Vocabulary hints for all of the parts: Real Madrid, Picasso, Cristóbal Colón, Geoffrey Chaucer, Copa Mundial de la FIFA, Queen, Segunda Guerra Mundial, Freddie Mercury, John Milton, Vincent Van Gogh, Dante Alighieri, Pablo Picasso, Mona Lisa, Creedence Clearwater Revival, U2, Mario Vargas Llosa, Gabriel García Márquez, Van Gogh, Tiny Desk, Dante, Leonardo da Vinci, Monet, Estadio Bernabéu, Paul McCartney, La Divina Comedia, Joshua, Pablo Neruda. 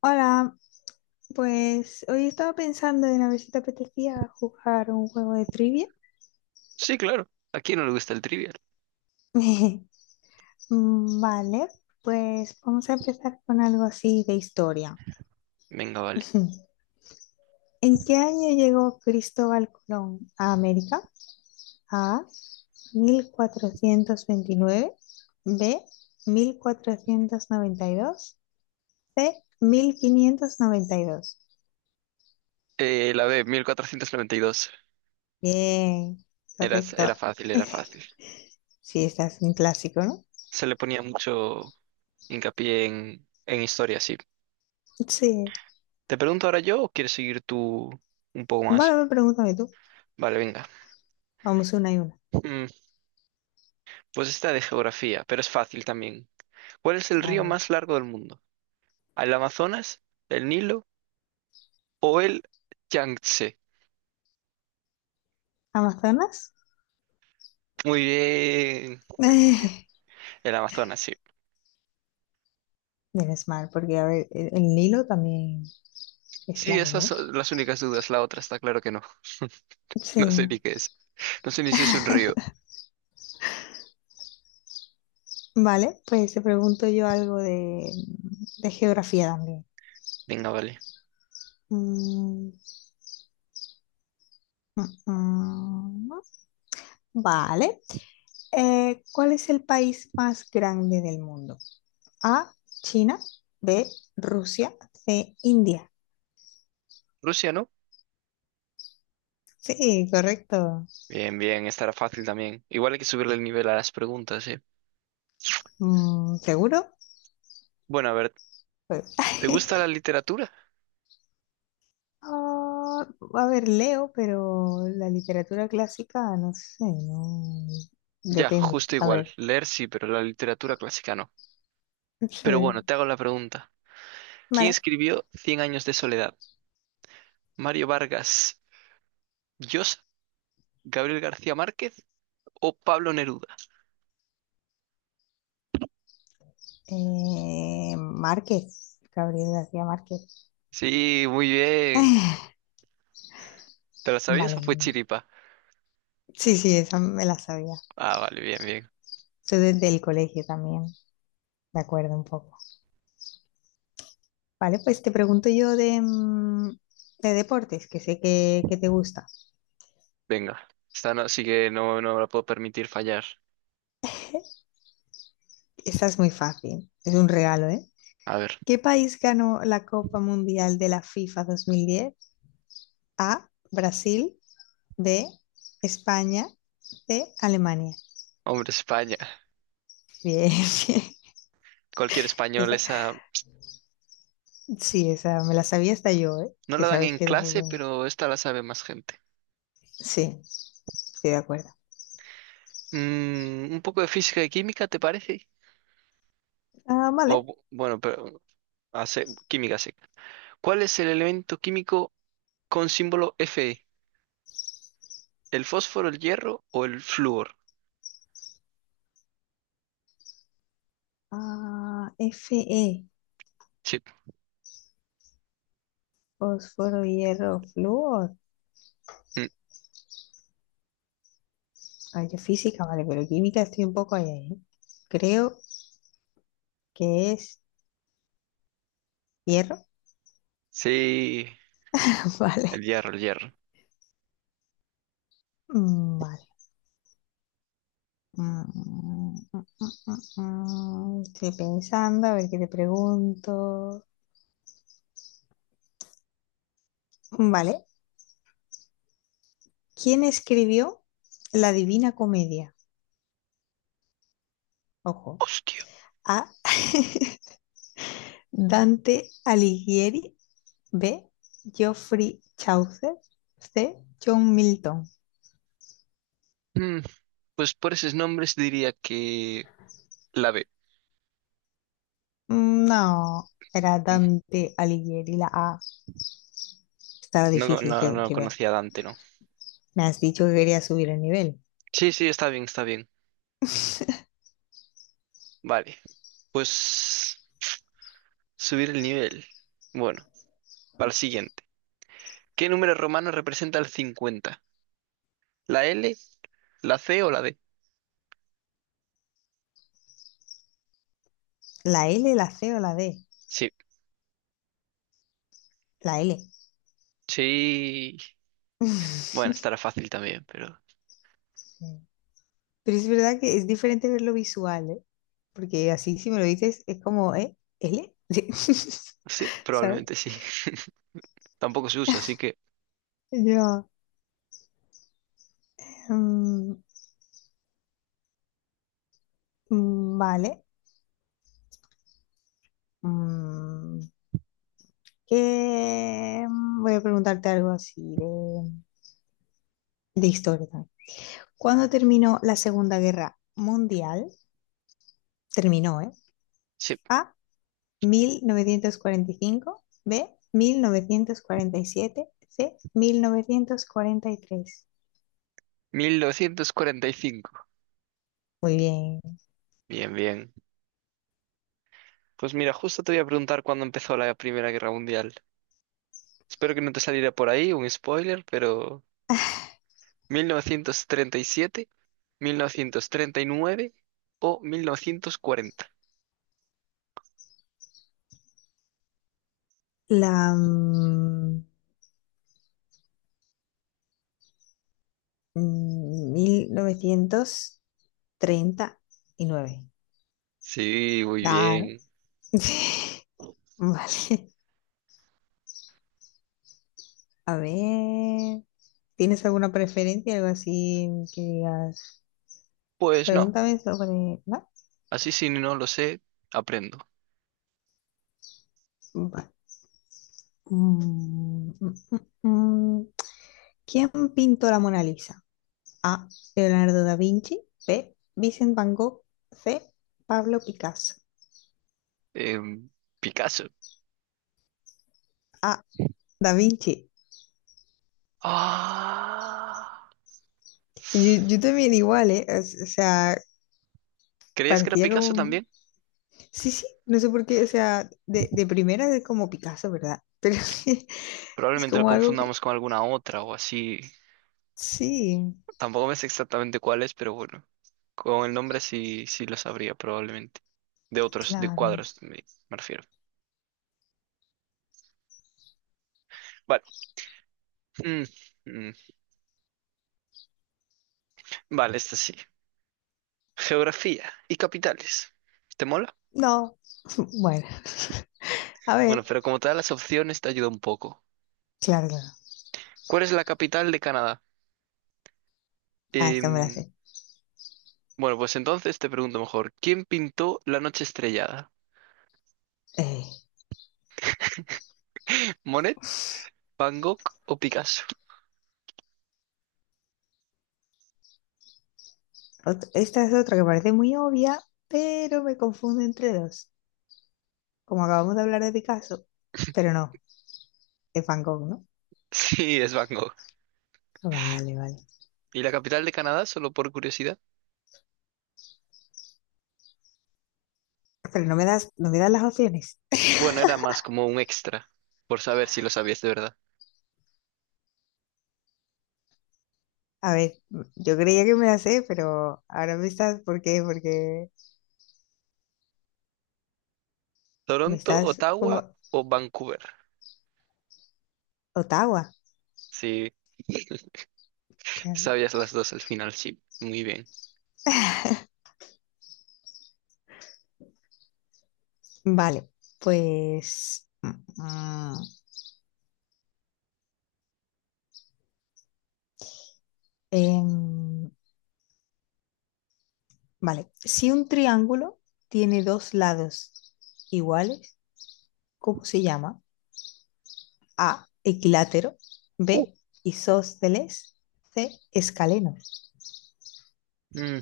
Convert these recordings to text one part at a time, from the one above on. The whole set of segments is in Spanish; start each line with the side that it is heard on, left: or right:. left: Hola, pues hoy estaba pensando en a ver si te apetecía jugar un juego de trivia.
right: Sí, claro. ¿A quién no le gusta el trivial?
left: Vale, pues vamos a empezar con algo así de historia.
right: Venga, vale.
left: ¿En qué año llegó Cristóbal Colón a América? A, mil cuatrocientos veintinueve; B, mil cuatrocientos noventa y dos; C, 1592.
right: La B, 1492.
left: Bien,
right: Era,
left: correcto.
right: era fácil, era fácil.
left: Sí, estás es un clásico, ¿no?
right: Se le ponía mucho hincapié en historia, sí.
left: Sí.
right: ¿Te pregunto ahora yo o quieres seguir tú un poco más?
left: Vale, pregúntame tú.
right: Vale, venga.
left: Vamos una y una.
right: Mm, pues esta de geografía, pero es fácil también. ¿Cuál es el
left: A
right: río
left: ver.
right: más largo del mundo? ¿El Amazonas, el Nilo o el Yangtze?
left: ¿Amazonas?
right: Muy bien. El Amazonas, sí.
left: Menos mal, porque a ver, el Nilo también es
right: Sí, esas
left: largo.
right: son las únicas dudas. La otra está claro que no.
left: Sí.
right: No sé ni qué es. No sé ni si es un río.
left: Vale, pues te pregunto yo algo de geografía también.
right: Venga, vale.
left: Mm, mm, mm. Vale. ¿Cuál es el país más grande del mundo? A, China; B, Rusia; C, India.
right: Rusia, ¿no?
left: Sí, correcto.
right: Bien, bien, estará fácil también. Igual hay que subirle el nivel a las preguntas, ¿eh?
left: Mm, ¿seguro?
right: Bueno, a ver,
left: Pues,
right: ¿te gusta la literatura?
left: Ah, a ver, leo, pero la literatura clásica, no sé, no.
right: Ya,
left: Depende.
right: justo
left: A
right: igual.
left: ver.
right: Leer sí, pero la literatura clásica no.
left: Sí.
right: Pero bueno, te hago la pregunta. ¿Quién
left: Vale.
right: escribió Cien años de soledad? ¿Mario Vargas Llosa, Gabriel García Márquez o Pablo Neruda?
left: Márquez. Gabriel García Márquez.
right: Sí, muy bien.
left: Ah,
right: ¿Te lo sabías o fue
left: vale.
right: chiripa?
left: Sí, sí, esa me la sabía.
right: Ah, vale, bien, bien.
left: Yo desde el colegio también, de acuerdo un poco. Vale, pues te pregunto yo de, de deportes, que sé que te gusta.
right: Venga. Esta no, sí que no, no me la puedo permitir fallar.
left: Esta es muy fácil, es un regalo, ¿eh?
right: A ver,
left: ¿Qué país ganó la Copa Mundial de la FIFA 2010? A, Brasil; B, España; C, Alemania.
right: hombre, España.
left: Bien, bien.
right: Cualquier español,
left: Esa-
right: esa
left: sí, esa me la sabía hasta yo, ¿eh?
right: no
left: Que
right: la dan
left: sabes
right: en
left: que eres
right: clase,
left: fútbol.
right: pero esta la sabe más gente.
left: Sí, estoy de acuerdo.
right: Un poco de física y química, ¿te parece?
left: Ah,
right: O
left: vale.
right: bu- bueno, pero hace química sí. ¿Cuál es el elemento químico con símbolo Fe? ¿El fósforo, el hierro o el flúor?
left: Ah, Fe,
right: Sí.
left: fósforo, hierro, flúor.
right: Mm,
left: Ay, yo física, vale, pero química estoy un poco ahí, ahí. Creo que es hierro.
right: sí,
left: Vale.
right: el hierro, el hierro.
left: Vale. Mm. Estoy pensando, a ver qué te pregunto. Vale. ¿Quién escribió La Divina Comedia? Ojo.
right: Hostia.
left: A, Dante Alighieri; B, Geoffrey Chaucer; C, John Milton.
right: Mm, pues por esos nombres diría que la B.
left: No, era
right: Mm,
left: Dante Alighieri, la A. Estaba
right: No,
left: difícil
right: no, no
left: que ver.
right: conocía a Dante, ¿no?
left: Me has dicho que quería subir el nivel.
right: Sí, sí, está bien, está bien. Vale. Pues subir el nivel. Bueno. Para el siguiente. ¿Qué número romano representa el 50? ¿La L, la C o la D?
left: ¿La L, la C o la D?
right: Sí,
left: La L.
right: sí. Bueno, estará fácil también, pero
left: Pero es verdad que es diferente verlo visual, ¿eh? Porque así si me lo dices es como, ¿eh? ¿L?
right: sí,
left: ¿Sabes?
right: probablemente sí. Tampoco se usa, así que
left: Yo, mm, vale. Mm, voy a preguntarte algo así de historia también. ¿Cuándo terminó la Segunda Guerra Mundial? Terminó, ¿eh?
right: sí.
left: A, mil novecientos cuarenta y cinco; B, mil novecientos cuarenta y siete; C, mil novecientos cuarenta y tres.
right: 1945.
left: Muy bien.
right: Bien, bien. Pues mira, justo te voy a preguntar cuándo empezó la Primera Guerra Mundial. Espero que no te saliera por ahí un spoiler, pero 1937, 1939 o 1940.
left: La mm, mil novecientos treinta y nueve.
right: Sí, muy
left: Claro.
right: bien.
left: Vale, a ver, ¿tienes alguna preferencia, algo así que digas?
right: Pues no.
left: Pregúntame sobre... ¿no?
right: Así si no lo sé, aprendo.
left: Vale. Mm, mm, mm, mm. ¿Quién pintó la Mona Lisa? A, Leonardo da Vinci; B, Vincent Van Gogh; C, Pablo Picasso.
right: Em, Picasso.
left: A, Da Vinci.
right: Ah.
left: Yo también igual, ¿eh? O sea,
right: ¿Creías que era
left: parecía como...
right: Picasso también?
left: Sí, sí, no sé por qué, o sea, de primera es como Picasso, ¿verdad? Pero es
right: Probablemente lo
left: como algo.
right: confundamos con alguna otra o así.
left: Sí,
right: Tampoco me sé exactamente cuál es, pero bueno. Con el nombre sí, sí lo sabría probablemente. De otros de
left: claro.
right: cuadros me refiero. Vale. Mm, mm. Vale, esta sí. Geografía y capitales. ¿Te mola?
left: No, bueno. A ver,
right: Bueno, pero como te da las opciones te ayuda un poco.
left: claro, claro.
right: ¿Cuál es la capital de Canadá?
left: Ah, esta me la
right: Em,
left: sé.
right: Bueno, pues entonces te pregunto mejor, ¿quién pintó La noche estrellada?
left: Eh,
right: ¿Monet, Van Gogh o Picasso?
left: esta es otra que parece muy obvia, pero me confunde entre dos. Como acabamos de hablar de Picasso, pero no, es Van Gogh, ¿no?
right: Sí, es Van Gogh.
left: Vale, vale.
right: ¿Y la capital de Canadá, solo por curiosidad?
left: Pero no me das las opciones.
right: Bueno, era más como un extra, por saber si lo sabías de verdad.
left: A ver, yo creía que me las sé, pero ahora me estás, ¿por qué? Porque me
right: ¿Toronto,
left: estás
right: Ottawa
left: como
right: o Vancouver?
left: Ottawa.
right: Sí,
left: Claro.
right: sabías las dos al final, sí. Muy bien.
left: Vale, pues... mm. Em, vale, si un triángulo tiene dos lados iguales, ¿cómo se llama? A, equilátero; B,
right: Uh.
left: isósceles; C, escalenos.
right: Mm,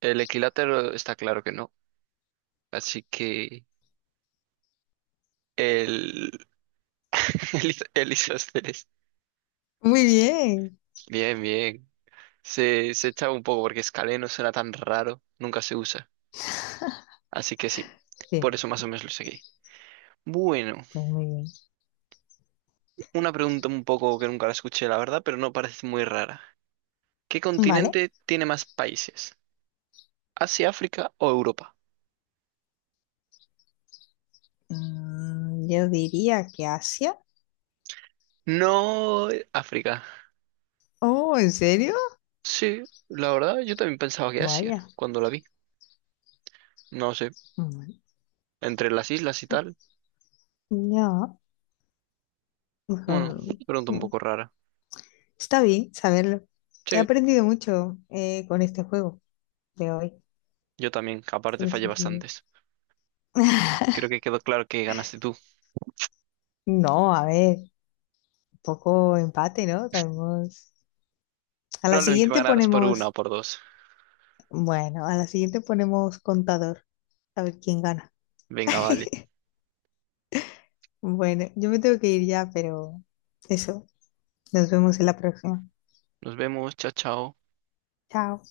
right: el equilátero está claro que no, así que el, el isósceles.
left: Muy bien.
right: Bien, bien. Se echaba un poco porque Scaleno será tan raro, nunca se usa. Así que sí,
left: Sí,
right: por eso más o menos lo seguí. Bueno,
left: pues muy bien.
right: una pregunta un poco que nunca la escuché, la verdad, pero no parece muy rara. ¿Qué
left: Vale,
right: continente tiene más países? ¿Asia, África o Europa?
left: yo diría que Asia.
right: No, África.
left: Oh, ¿en serio?
right: Sí, la verdad, yo también pensaba que Asia
left: Vaya.
right: cuando la vi. No sé,
left: Bueno,
right: entre las islas y
left: sí,
right: tal.
left: ya,
right: Bueno,
left: mejor.
right: pregunta un
left: mm,
right: poco rara.
left: Está bien saberlo. He
right: Sí,
left: aprendido mucho, con este juego de hoy.
right: yo también, aparte
left: No
right: fallé
left: sé si...
right: bastantes. Creo que quedó claro que ganaste tú.
left: No, a ver, un poco empate, ¿no? Tenemos... A la
right: Probablemente me
left: siguiente
right: ganarás por una
left: ponemos,
right: o por dos.
left: bueno, a la siguiente ponemos contador, a ver quién gana.
right: Venga, vale.
left: Bueno, yo me tengo que ir ya, pero eso, nos vemos en la próxima.
right: Nos vemos. Chao, chao.
left: Chao.